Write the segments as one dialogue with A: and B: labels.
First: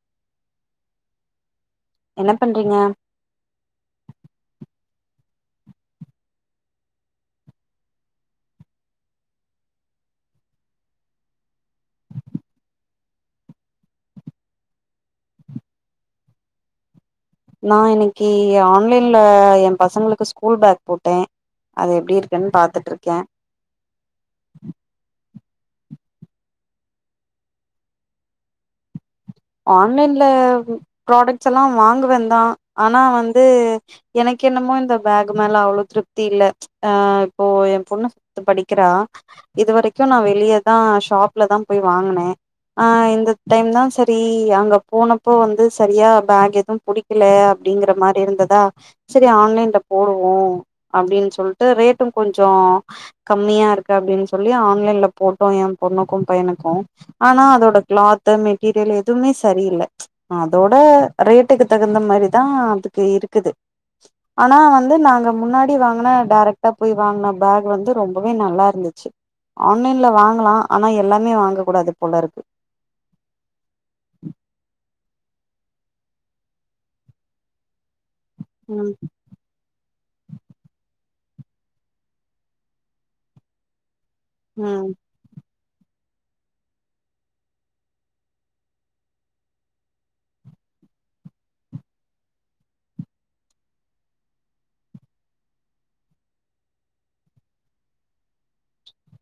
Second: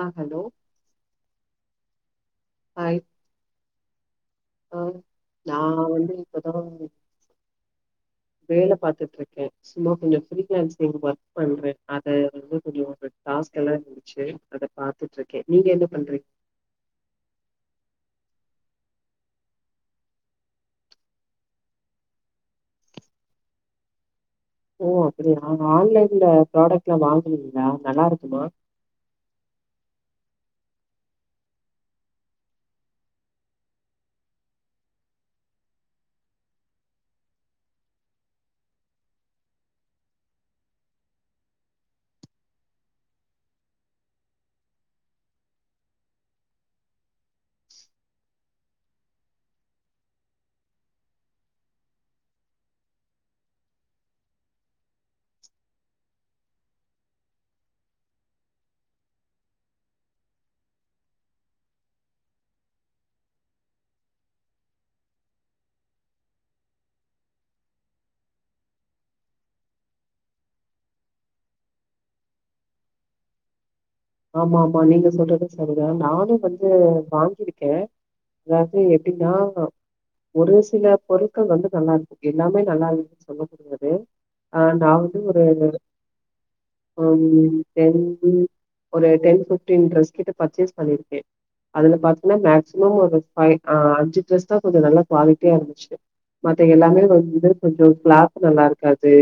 A: ஆ hello
B: என்ன பண்றீங்க?
A: Hi ஆ நா வந்து இப்பதா வேல பாத்துட்ருக்கே சும்மா கொஞ்ச ஃப்ரீலான்சிங் ஒர்க் பண்றே. அத வந்து கொஞ்சோ ஒரு டாஸ்க் எல்லா இருந்துச்சு அத பாத்துட்ருக்கே. நீங்க என்ன பண்றீங்க?
B: நா இன்னக்கி ஆன்லைன்ல என் பசங்களுக்கு ஸ்கூல் பேக் போட்டே. அது எப்டி இருக்குன்னு பாத்துட்ருக்கே.
A: ஓ அப்பிடியா ஆன்லைன்ல ப்ராடக்ட் எல்லா வாங்குவீங்களா நல்லா இருக்குமா?
B: ஆன்லைன்ல ம் ப்ராடக்ட்ஸ் எல்லா வாங்குவந்தா ஆனா வந்து எனக்கு என்னமோ இந்த பேக் மேல அவ்ளோ திருப்தி இல்ல. ஆ இப்போ ஏன் பொண்ணு ஃபிப்த் படிக்கிறா. இது வரைக்கு நா வெளியதா ஷாப்லதா போய் வாங்குனே. ஆ இந்த டைம்தா செ ரி அங்க போனப்போ வந்து சரியா பேக் எதும் புடிக்கல அப்டிங்கற மாரி இருந்துதா சரி ஆன்லைன்ல போடுவோ அப்டின்னு சொல்ட்டு ரேட்டு கொஞ்சோ கம்மியா இருக்கு அப்டின்னு சொல்லி ஆன்லைன்ல போட்டோ ஏன் பொண்ணுக்கு பையனுக்கு ஆனா அதோட கிளாத்து மெட்டீரியலு எதுமே சரியில்ல. அதோட ரேட்டுக்கு தகுந்த மாரிதா அதுக்கு இருக்குது. ஆனா வந்து நாங்க முன்னாடி வாங்குன டேரக்ட்டா போய் வாங்குன பேக் வந்து ரொம்பவே நல்லா இருந்துச்சு. ஆன்லைன்ல வாங்கலா ஆனா எல்லாமே வாங்க கூடாது போல இருக்கு.
A: அதுவு சரிதா நானு வந்து வாங்கிருக்கே அதாவ்து
B: ம்
A: எப்டின்னா ஒரு சில பொருட்கள் வந்து நல்லாருக்கும் எல்லாமே நல்லாருக்குன்னு சொல்ல முடியாது ஆ
B: ம்
A: நா வந்து ஒரு ஆம் டெந்து ஒரு டென் பிப்டின் டிரஸ் கிட்ட பர்ச்சேஸ் பண்ணிருக்கே அதுல பாத்தீனா மேக்ஸிமம் ஒரு ஃபைவ் ஆ அஞ்சு டிரஸூ தா கொஞ்சோ நல்லா குவாலிட்டியா இருந்துச்சு மத்த எல்லாமே வந்து கொஞ்சோ கிளாத் நல்லாருக்காது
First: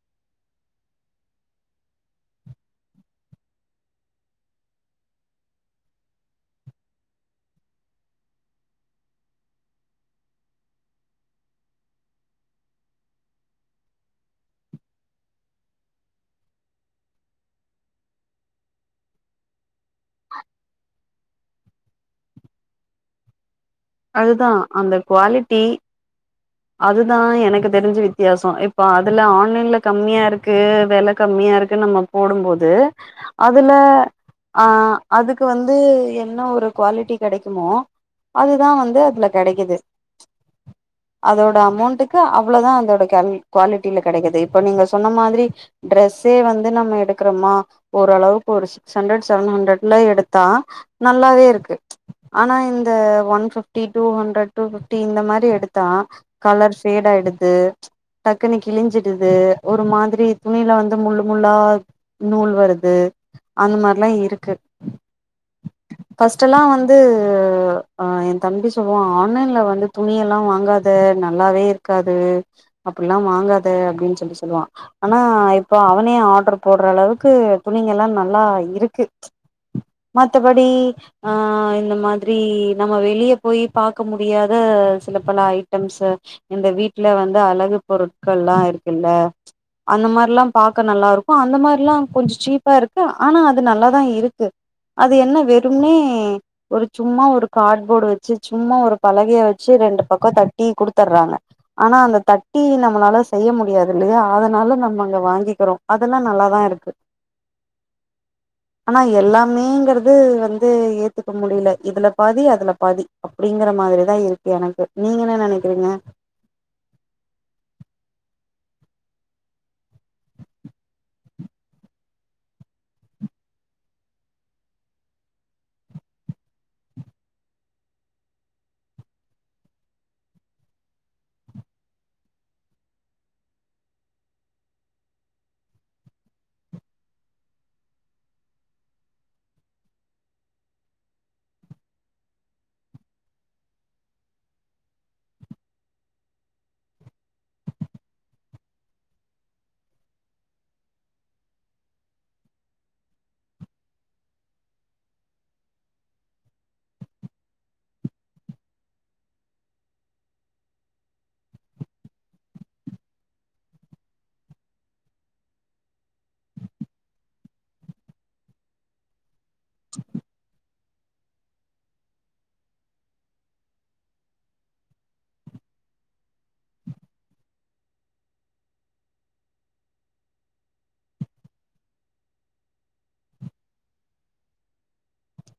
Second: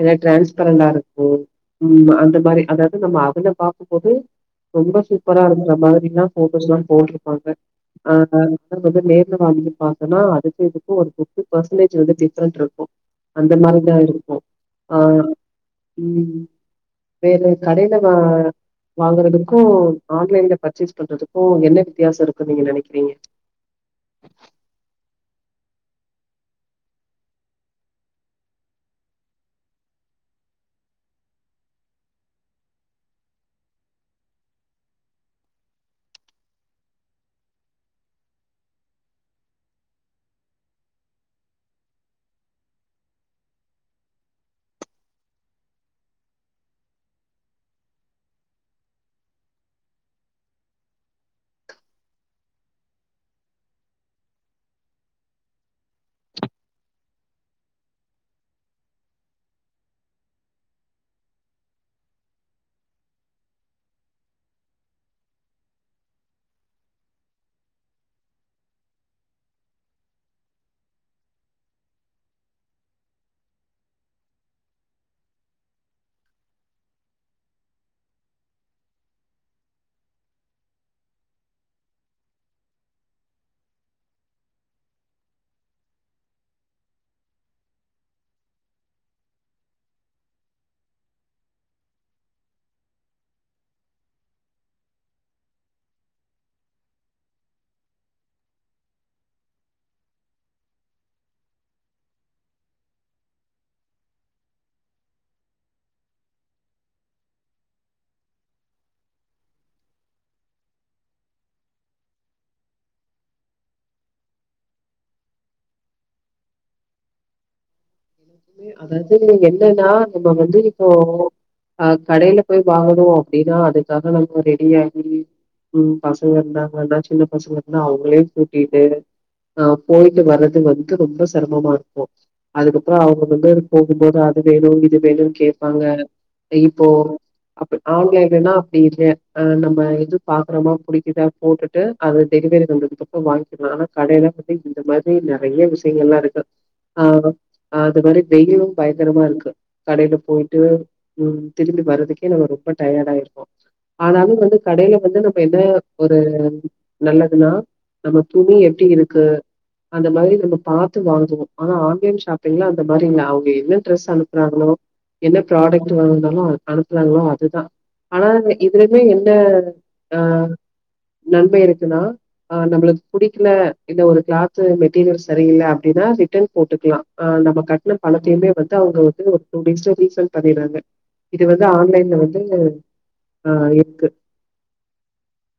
A: இல்ல டிரான்ஸ்பரண்டாருக்கும் ம் அந்த மாரி அது அது நம்ம அதுல பாப் இப்போது ரொம்ப சூப்பரா இருக்கற மாரி லா போட்டோஸ்லா போட்டுருப்பாங்க ஆ அது வந்து நேர்ல வாங்கி பத்தனா அதுக்கு இதுக்கும் ஒரு ஃபிஃப்டி ஃபசன்ட் ஸ்டேஜ் வந்து டிஃபரண்ட் இருக்கும் அந்த மாரி தா இருக்கும் ஆ ம் வேறு கடேல வா வாங்குறதுக்கும் ஆன்லைன்ல பர்ச்சேஸ் பண்றதுக்கும் என்ன வித்தியாசோ இருக்கு நீங்க நனைக்றீங்க
B: அதுதா அந்த குவாலிட்டி அதுதா எனக்கு தெரிஞ்சு வித்தியாசோ இப்போ அதுல ஆன்லைன்ல கம்மியா இருக்கு வெல கம்மியாருக்குன் நம்ம போடும்போது அதுல ஆ அதுக்கு வந்து என்ன ஒரு குவாலிட்டி கெடைக்குமோ அது இதா வந்து அதுல கெடைக்குது அதோட அமெண்டுக்கு அவ்ளோ தா அதோட கேல்வி குவாலிட்டில கெடைக்குது இப்ப நீங்க சொன்ன மாதிரி டிரஸே வந்து நம்ம எடுக்றமா ஓரளவுக் ஒரு சிக்ஸ் ஹன்ரெட் செவன் ஹன்ரெட்ல எடுத்தா நல்லாவே இருக்கு ஆனா இந்த one fifty two hundred two fifty இந்த மாரி எடுத்தா கலர் ஃபேடு ஆய்டுது டக்குனு கிழிஞ்சிடுது ஒரு மாதிரி துணில வந்து முள்ளு முள்ளா நூல் வருது அந்த மாரிலா இருக்கு ஃபர்ஸ்ட் எல்லா வந்து தம்பி சொல்வா ஆன்லைன்ல வந்து துணியெல்லா வாங்காத நல்லாவே இருக்காது அப்டிலா வாங்காத அப்டின் சொல்லி சொல்லுவா அனா இப்போ அவனே ஆர்டர் போடுற அளவுக்கு துணிங்க எல்லா நல்லா இருக்கு மத்தபடி ஆ இந்த மாதிரி நம்ம வெளிய போய் பாக்க முடியாத சில பல ஐட்டம்ஸூ இந்த வீட்ல வந்து அழகு பொருட்கள் லா இருக்குல்ல அந்த மாரிலா பாக்க நல்லாருக்கும் அந்த மாரிலா கொஞ் சீப்பாருக்கு ஆனா அது நல்லாதா இருக்கு அது என்ன வெறும்னே ஒரு சும்மா ஒரு கார்ட்போர்டு வச் சு சும்மா ஒரு பலகைய வச்சு ரெண்டு பக்கோ தட்டி குடுத்தறாங்க ஆனா அந்த தட்டி நம்மளால செய்ய முடியாது இல்லையா அதனால நம்ம அங்க வாங்கிக்கிறோ அதெல்லா நல்லா தா இருக்கு ஆனா எல்லாமேங்கறது வந்து ஏத்துக்க முடில இதுல பாதி அதுல பாதி அப்டிங்கற மாரி தா இருக்கு எனக்கு நீங்க என்ன நனைக்கிறீங்க
A: ம் அதாது என்னனா நம்ம வந்து இப்போ ஆ கடேல போய் வாங்கணும் அப்டினா அதுக்காக நம்ம ரெடியாகி ம் பசங்க இருந்தாங்கன்னா சின்ன பசங்க இருந்தா அவுங்களயு கூட்டிட்டு ஆ போய்ட்டு வரது வந்து ரொம்ப சிரமமா இருக்கும் அதுக்கப்றோ அவுங்க வந்து போகும் போது அது வேணு இது வேணும்னு கேட்பாங்க இப்போ அப்பு ஆன்லைன்லனா அப்டி இல்ல அ நம்ப எது பாக்றமோ புடிக்குதா போட்டுட்டு அது டெலிவரி வந்ததுக்கப்போ வாங்கிக்கிலா ஆனா கடேல வந்து இந்த மாதிரி நெறைய விஷ்யங்கள் லா இருக்கு ஆ ஆ அது மாரி வெயிலும் பயங்கரமாருக்கு கடேல போய்ட்டு ம் திரும்பி வாரத்துக்கே நம்ம ரொம்ப டயடாமய்டுவோ ஆனாலும் வந்து கடேல வந்து நம்ம என்ன ஒரு நல்லதுனா நம்ம துணி எப்டி இருக்கு அந்த மாதிரி நம்ம பாத்து வாங்குவோ ஆனா ஆன்லைன் ஷாப் பிங்ளா அந்த மாரி இல்ல அவுங்க என்ன ட்ரெஸ் அனுப்புறாங்ளோ என்ன ப்ராடக்ட் வாங்னாலும் அனுப்றாங்ளோ அதுதா ஆனா இதுலுமே என்ன ஆ நன்மை இருக்குன்னா அ நம்ளுக் புடிக்கல இந்த ஒரு கிளாத்து மெட்டீரியல் செரியில்ல அப்டினா ரிட்டன் போட்டுக்லா ஆ நம்ம கட்ன பணத்திமே வந்து அவுங்க வந்து ஒரு டூ டேஸ்ல ரீஃபைன் பண்ணிறாங்க இது வந்து ஆன்லைன்ல வந்து ஆ இருக்கு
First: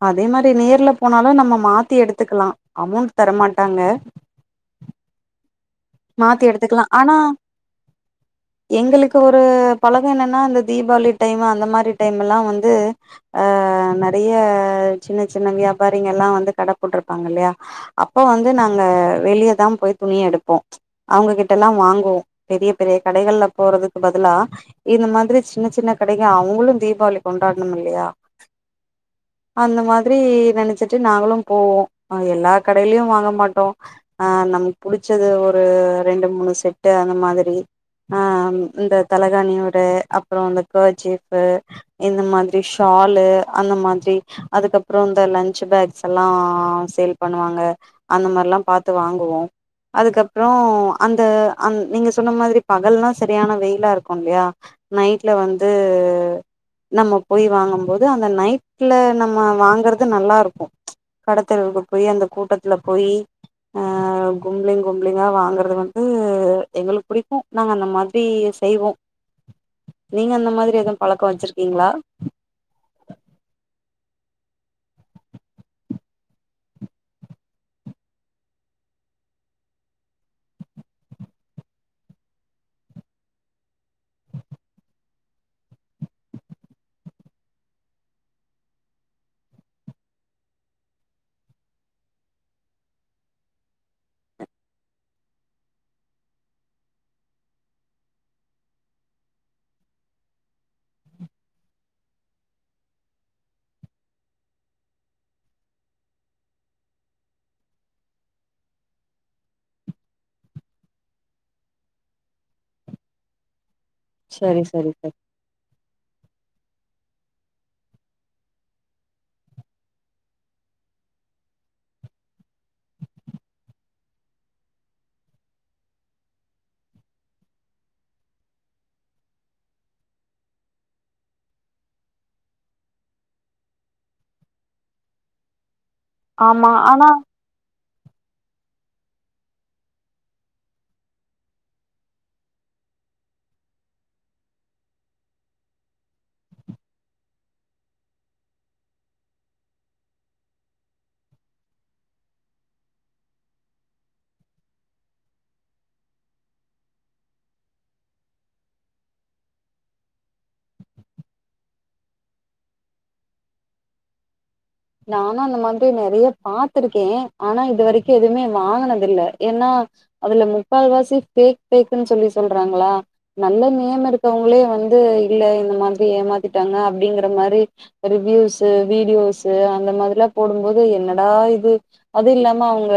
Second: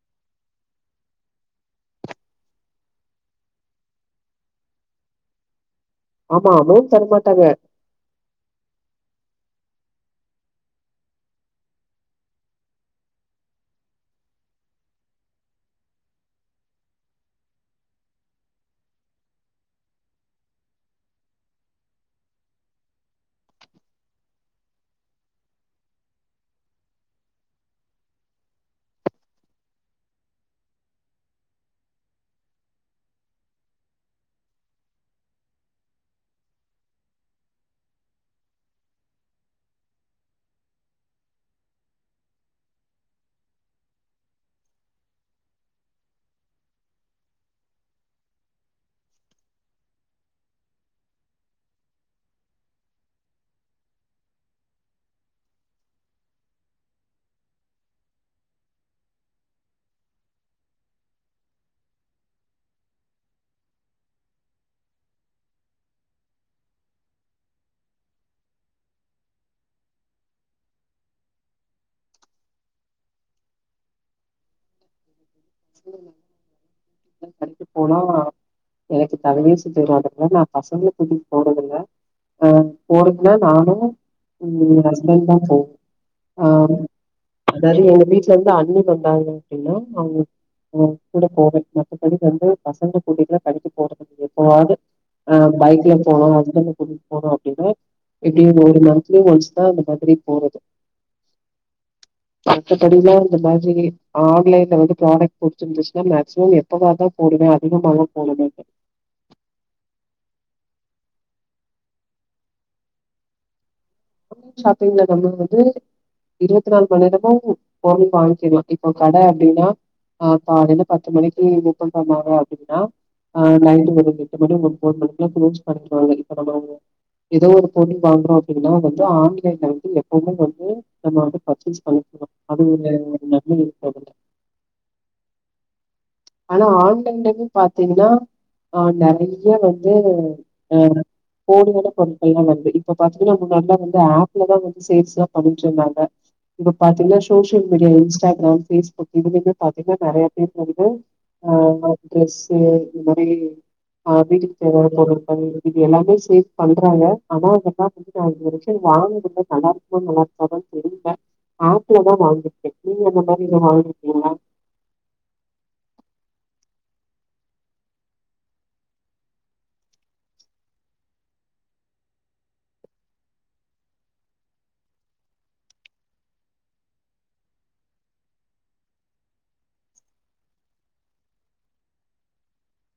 B: அதே மாரி நேர்ல போனாலும் நம்ம மாத்தி எடுத்துக்லா அமௌண்ட் தரமாட்டாங்க மாத்தி
A: ஆமா
B: எடுத்துக்கலா
A: அமௌண்ட்
B: ஆனா
A: தரமாட்டாங்க
B: எங்களுக்கு ஒரு பழக என்னென்னா இந்த தீபாளி டைமு அந்த மாரி டைமுல்லா வந்து ஆ நறைய சின்ன சின்ன வியாபாரிங்கெல்லா வந்து கட போட்ருப்பாங்கல்யா அப்போ வந்து நாங்க வெளிய தா போய் துணி எடுப்போ அவுங்ககிட்டலா வாங்குவோ பெரிய பெரிய கடைகெல்ல போறதுக்கு பதிலா இந்த மாதிரி சின்ன சின்ன கடைக அவுங்ளும் தீபாவளி கொண்டாடணும் இல்லியா அந்த மாதிரி நனைச்சிட்டு நாங்ளும் போவோ ஆ எல்லா கடைலியும் வாங்க மாட்டோ அ நமக் புடிச்சது ஒர் ஒரு ரெண்டு மூணு செட்டு அந்த மாதிரி அ இந்த தலகாணி ஒர அப்றோ அந்த கர்ஷிப்பு இந்த மாதிரி ஷாலு அந்த மாதிரி அதுக்கப்றோ இந்த லன்ச் பேக்ஸேல்லா சேல் பண்ணுவாங்க அந்த மாரிலா பாத்து வாங்குவோ அப்றோ அந்த அந் நீங்க சொன்ன மாதிரி பகல்னா செரியான வெயிலா இருக்கும் இல்யா நைட்ல வந்து நம்ம போய் வாங்கும் போது அந்த நைட்ல நம்ம வாங்றது நல்லாருக்கும் கடத்தெருக்கு போயி அந்த கூட்டத்துல போயி அ கும்பிளிங் கும் பிள்ளைங்லா வாங்கறது வந்து எங்ளுக் புடிக்கும் நாங்க அந்த மாதிரி செய்வோ நீங்க அந்த மாதிரி எதுவும் பழக்கம் வச்சிருக்கீங்ளா
A: கரண்டு போனா எனக்கு தலயே சுத்திரு அதுக்கு தா நா பசங்ள கூட்டிட்டு போறதில்ல ஆ போறதுனா நானும் ம் ஹஸ்பண்ட் தா போவோ ஆ அதாவது எங்க வீட்ல இருந்து அண்ணி வந்தாங்க அப்டினா அவு அவுங்க கூட போறது மத்த படி வந்து பசங்க கூட்டிட்லா கடைக்கு போறதில்ல எப்பாவது ஆ பைக்ல போனோ ஹஸ்பண்ட கூட்டிட்டு போனோ அப்டின்னா எப்டியு ஒரு மந்த்லி ஒன்ஸ் தா அந்த மாரி போறது மத்தபடிலா இந்த மாதிரி ஆன்லைன் இது வந்து ப்ராடக்ட் புடிச்சிருந்துச்சுன்னா மேக்சிமம் எப்பவாது தா போடுவ அதிகமாலா போடமாட்ட ஆன்லைன்
B: சரி சரி
A: ஷாப்பிங்ல
B: சரி
A: நம்ம வந்து இருவத்தி நாலு மணி நேரமும் போயி வாங்கிலா இப்போ கட அப்டின்னா ஆ காலேல பத்து மணிக்கு ஓப்பன் பண்ணுவாங்க அப்டினா ஆ நைட்டு ஒரு எட்டு மணி ஒரு ஒம்போது மணிக்லா பிரிச்சு பண்ணுவாங்க இப்ப நம்ம வந்து ஏதோ ஒரு பொடி வாங்றோ அப்டின்னா வந் தோ ஆன்லைன்ல வந்து எப்பவுமே வந்து நம்ம வந்து பர்ச்சேஸ் பண்ணிக்கணும் அது ஒரு நன்மை இருக்கு அதுல ஆனா ஆன்லைன்ல இருந்து பாத் பாத்தீங்னா ஆ நறைய வந்து அ போலியான பொருட்கள் லா வந்து இப்போ பாத்தீங்னா முன்னாடி லா வந்து ஆப்ல தா வந்து சேல்ஸ்லா பண்ணிட்டிருந்தாங்க இப்ப பாத்தீங்னா சோசியல் மீடியா இன்ஸ்டாகிராம் பேஸ்புக் இதுலிமே பாத்தீங்னா நறைய பேர் வந்து ஆ ஆ அந்த ட்ரெஸு இந்த மாரி ஆ வீட்டுக்கு தேவையான பொருகள் இது எல்லாமே சேவ் பண்றாங்க ஆனா அங்கெல்லா வந்து நா விஷ்யோ வாங்குற நல்லா இருக்குமா நல்லா இருக்கான்னு தெரியுல ஆப்லதா வாங்கிருக்க நீங்க அந்த மாரி இத வாங்கிருக்கீங்ளா
B: நானும் அந்த மாதிரி நிறைய பாத்திருக்கே ஆனா இது வரைக்கும் எதுவுமே வாங்கனதில்ல ஏன்னா அதுல முக்கால்வாசி பேக் பேக்னு சொல்லி சொல்றாங்களா நல்ல நேம் இருக்கவங்களே வந்து இல்ல இந்த மாதிரி ஏமாத்திட்டாங்க அப்டிங்கற மாரி ரிவிவ்ஸூ வீடியோஸ் இது அந்த மாதிரிலா போடும்போது என்னடா இது அது இல்லாம அவுங்க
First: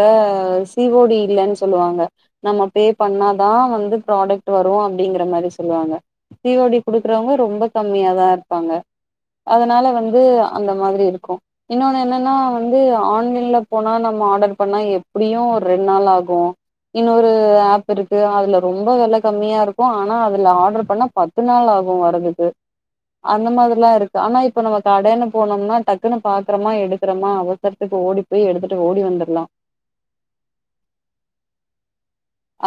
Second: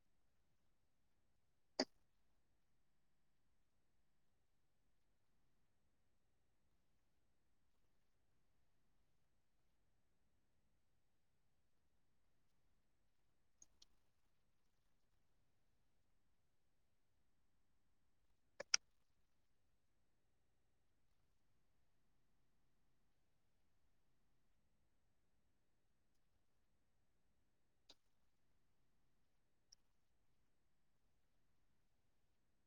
B: சி ஓ டி இல்லனு சொல்லுவாங்க நம்ம பே பண்ணாதா வந்து ப்ராடக்ட் வரும் அப்டிங்ற மாரி சொல்லுவாங்க சி ஓ டி குடுக்றவங்க ரொம்ப கம்மியா தா இருப்பாங்க அதனால வந்து அந்த மாதிரி இருக்கும் இன்னொன்னு என்னன்னா வந்து ஆன்லைன்ல போனா நம்ம ஆர்டர் பண்ணா எப்டியும் ஒரு ரெண் நாள் ஆகும் இன்னொரு ஆப் இருக்கு அதுல ரொம்ப வில கம்மியா இருக்கும் ஆனா அதுல ஆர்டரு பண்ணா பத்து நாளாகும் வர்றதுக்கு அந்த மாதிரில்லா இருக்கு ஆனா இப்ப நம்ம கடனு போனோம்னா டக் டக்குன்னு பாக்குறமா எடுக்றமா அவசரத்துக்கு ஓடி போய் எடுத்துட்டு ஓடி வந்துர்லா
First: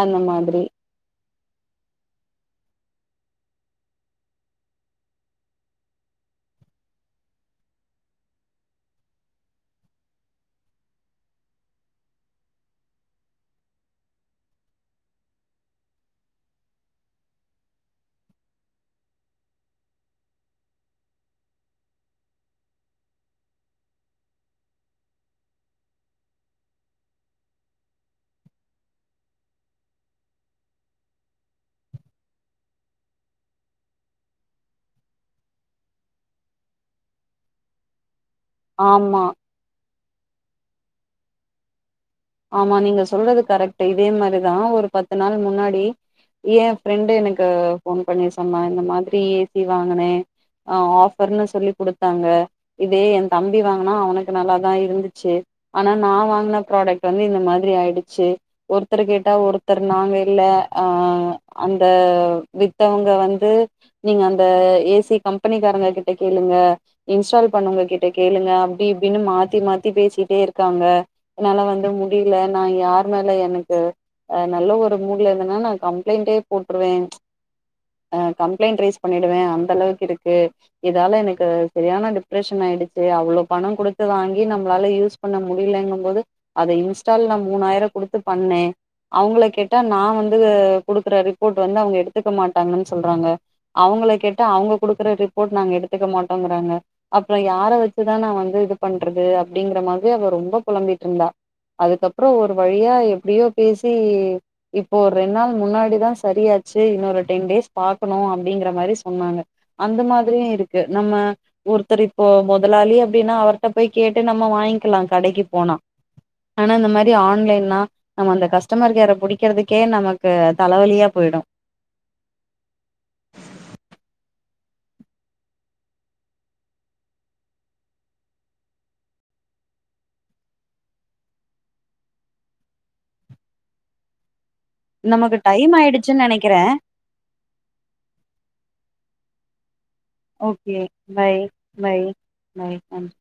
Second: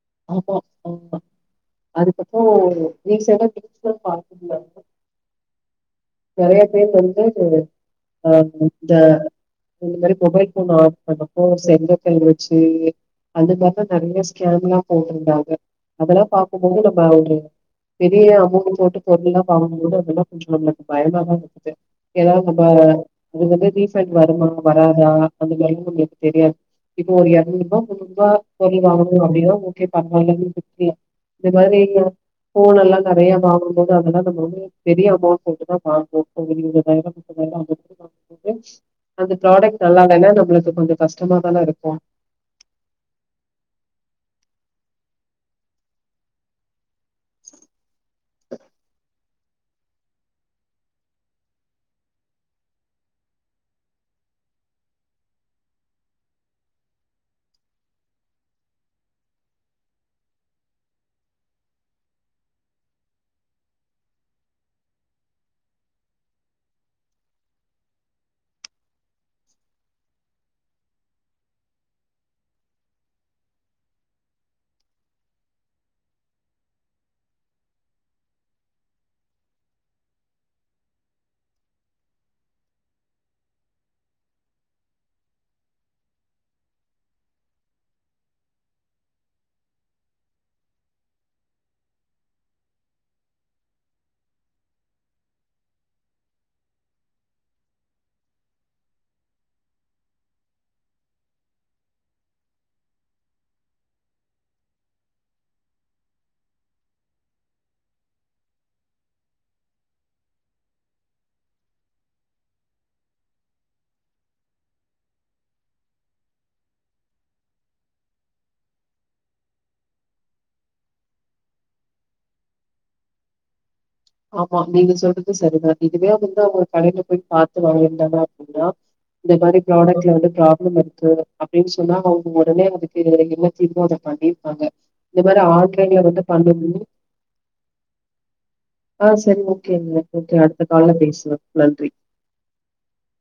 B: அந்த
A: ஆமா
B: மாதிரி
A: ஆ அதுக்கப்றோ ரீசன்டா பிஸ்னஸ் பார்ட்டில இருக்கு நெறைய பேர் வந்து அ இந்த இந்த மாரி மொபைல் ஃபோன் ஆடர் பண்ணப்போ செங்கக்கல் வச்சு அந்த மாரி‌தா நெறைய ஸ்கேம்லா போட்ருந்தாங்க அதல்லா பாக்கும்போது நம்ம ஒரு பெரிய அமௌண்ட் போட்டு பொருள்லா வாங்கும்போது அதெல்லா கொஞ்சொ நம்ளுக் பயமா தா இருக்குது எனா நம்ப அது வந்து ரீஃபண்ட் வருமா வராதா அந்த மாரி நம்மளுக் தெரியாது இப்ப ஒரு எரநூறுபா முன்னூறுபா பொருள் வாங்குனொ அப்டின்னா ஓகே பரவால்லன் விட்றலா இந்த மாரி ஃபோன் எல்லா நெறைய வாங்கும்போது அதெல்லா நம்ம வந்து பெரிய அமௌண்ட் போட்டு தா வாங்குவோ ஒரு இருவதாயிரொ முப்பதாயிரொ [unintelligible] போட்டு
B: ஆமா
A: அந்த ப்ராடக்ட் நல்லா இல்லன்னா நம்ளுக்கு கொஞ்சொ கஷ்டமாதானே இருக்கு
B: ஆமா நீங்க சொல்றது கரெக்ட்டு‌இதே மாரிதா ஒரு பத்து நாள் முன்னாடி எ ஃப்ரெண்டு எனக்கு ஃபோன் பண்ணி சொன்னா இந்த மாதிரி ஏ சி வாங்குனே அ ஆஃபர்னு சொல்லி குடுத்தாங்க இதே எ தம்பி வாங்குனா அவனுக்கு நல்லாதா இருந்துச்சு ஆனா நா வாங்குன ப்ராடக்ட் டு வந்து இந்த மாதிரி ஆயிடுச்சு ஒருத்தர் கேட்டா ஒருத்தர் நாங்க இல்ல ஆ அந்த வித்தவுங்க வந்து நீங்க அந்த ஏ சி கம்பெனிக்காரங்க கிட்ட கேளுங்க இன்ஸ்டால் பண்ணவ்ங்க கிட்ட கேளுங்க அப்டி இப்டினு மாத்தி மாத்தி பேசிட்டே இருக்காங்கா என்னால வந் து முடில நா யார் மேல எனக்கு அ நல்ல ஒரு மூட்ல இருந்தனா நா கம்ப்ளைண்ட்டே போட்ருவே அ கம்ப்ளைண்ட் ரைஸ் பண்ணிடுவே அந்த அளவுக்கு இருக்கு இதால எனக்கு சரியான டிப்ரஷன் ஆயிடுச்சு அவ்ளொ பண குடுத்து வாங்கி நம்ளால யூஸ் பண்ண முடிலங்கும் போது அத இன்ஸ்டால் நா மூணாயிர குடுத்து பண்ணே அவுங்கள கேட்டா நா வந்து குடுக்குற ரிப்போர்ட் வந்து அவுங்க எடுத்துக்க மாட்டாங்கன் சொல்றாங்க அவுங்கள கேட்டா அவுங்க குடுக்குற ரிப்போர்ட் நாங்க எடுத்துக்க மாட்டோங்கிறாங்க அப்றொ யார வச்சுதா நா வந்து இது பண்றது அப்டிங்கிற மாதிரி அவ ரொம்ப பொலம்பிட்ருந்தா அதுக்கப்புறொ ஒரு வழியா எப்டியோ பேசி இப்போ ஒரு ரெண் நாள் முன்னாடிதா சரியாச்சு இன்னொரு டென் டேஸ் பாக்கணு அப்டிங்கிற மாரி சொன்னாங்க அந்த மாதிரியு இருக்கு நம்ம ஒருத்தர் இப்போ மொதலாளி அப்டின்னா அவர்ட போய் கேட்டு நம்ம வாங்க்கலா கடைக்கு போனா ஆனா இந்த மாரி ஆன்லைன்னா நம்ம அந்த கஸ்டமர் கேர புடிக்கிறதுக்கே நமக்கு தலவலியா போயிடு
A: ஆமா நீங்க சொல்றது சரிதா இதுவே வந்து அவுங்க கடைல போய் பாத்து வாங்கிருந்தாங்க அப்டின்னா இந்த மாரி ப்ராடக்ட்ல வந்து ப்ராப்ளம் இருக்கு அப்டின் சொன்னா அவுங்க ஒடனே அதுக்கு என்ன தீர்வோ அத பண்ணி ருவாங்க இந்த
B: நமக்கு
A: மாரி
B: டைம்
A: ஆன்லைன்ல வந்து
B: ஆயிடுச்சுன்னு நெனைக்கிறே
A: பண்ணுமோ ஆ சரி ஓகேங்க அடுத்த
B: ஓகே
A: கால்ல பேசலா
B: பாய்
A: நன்றி
B: பாய் பாய் நன்றி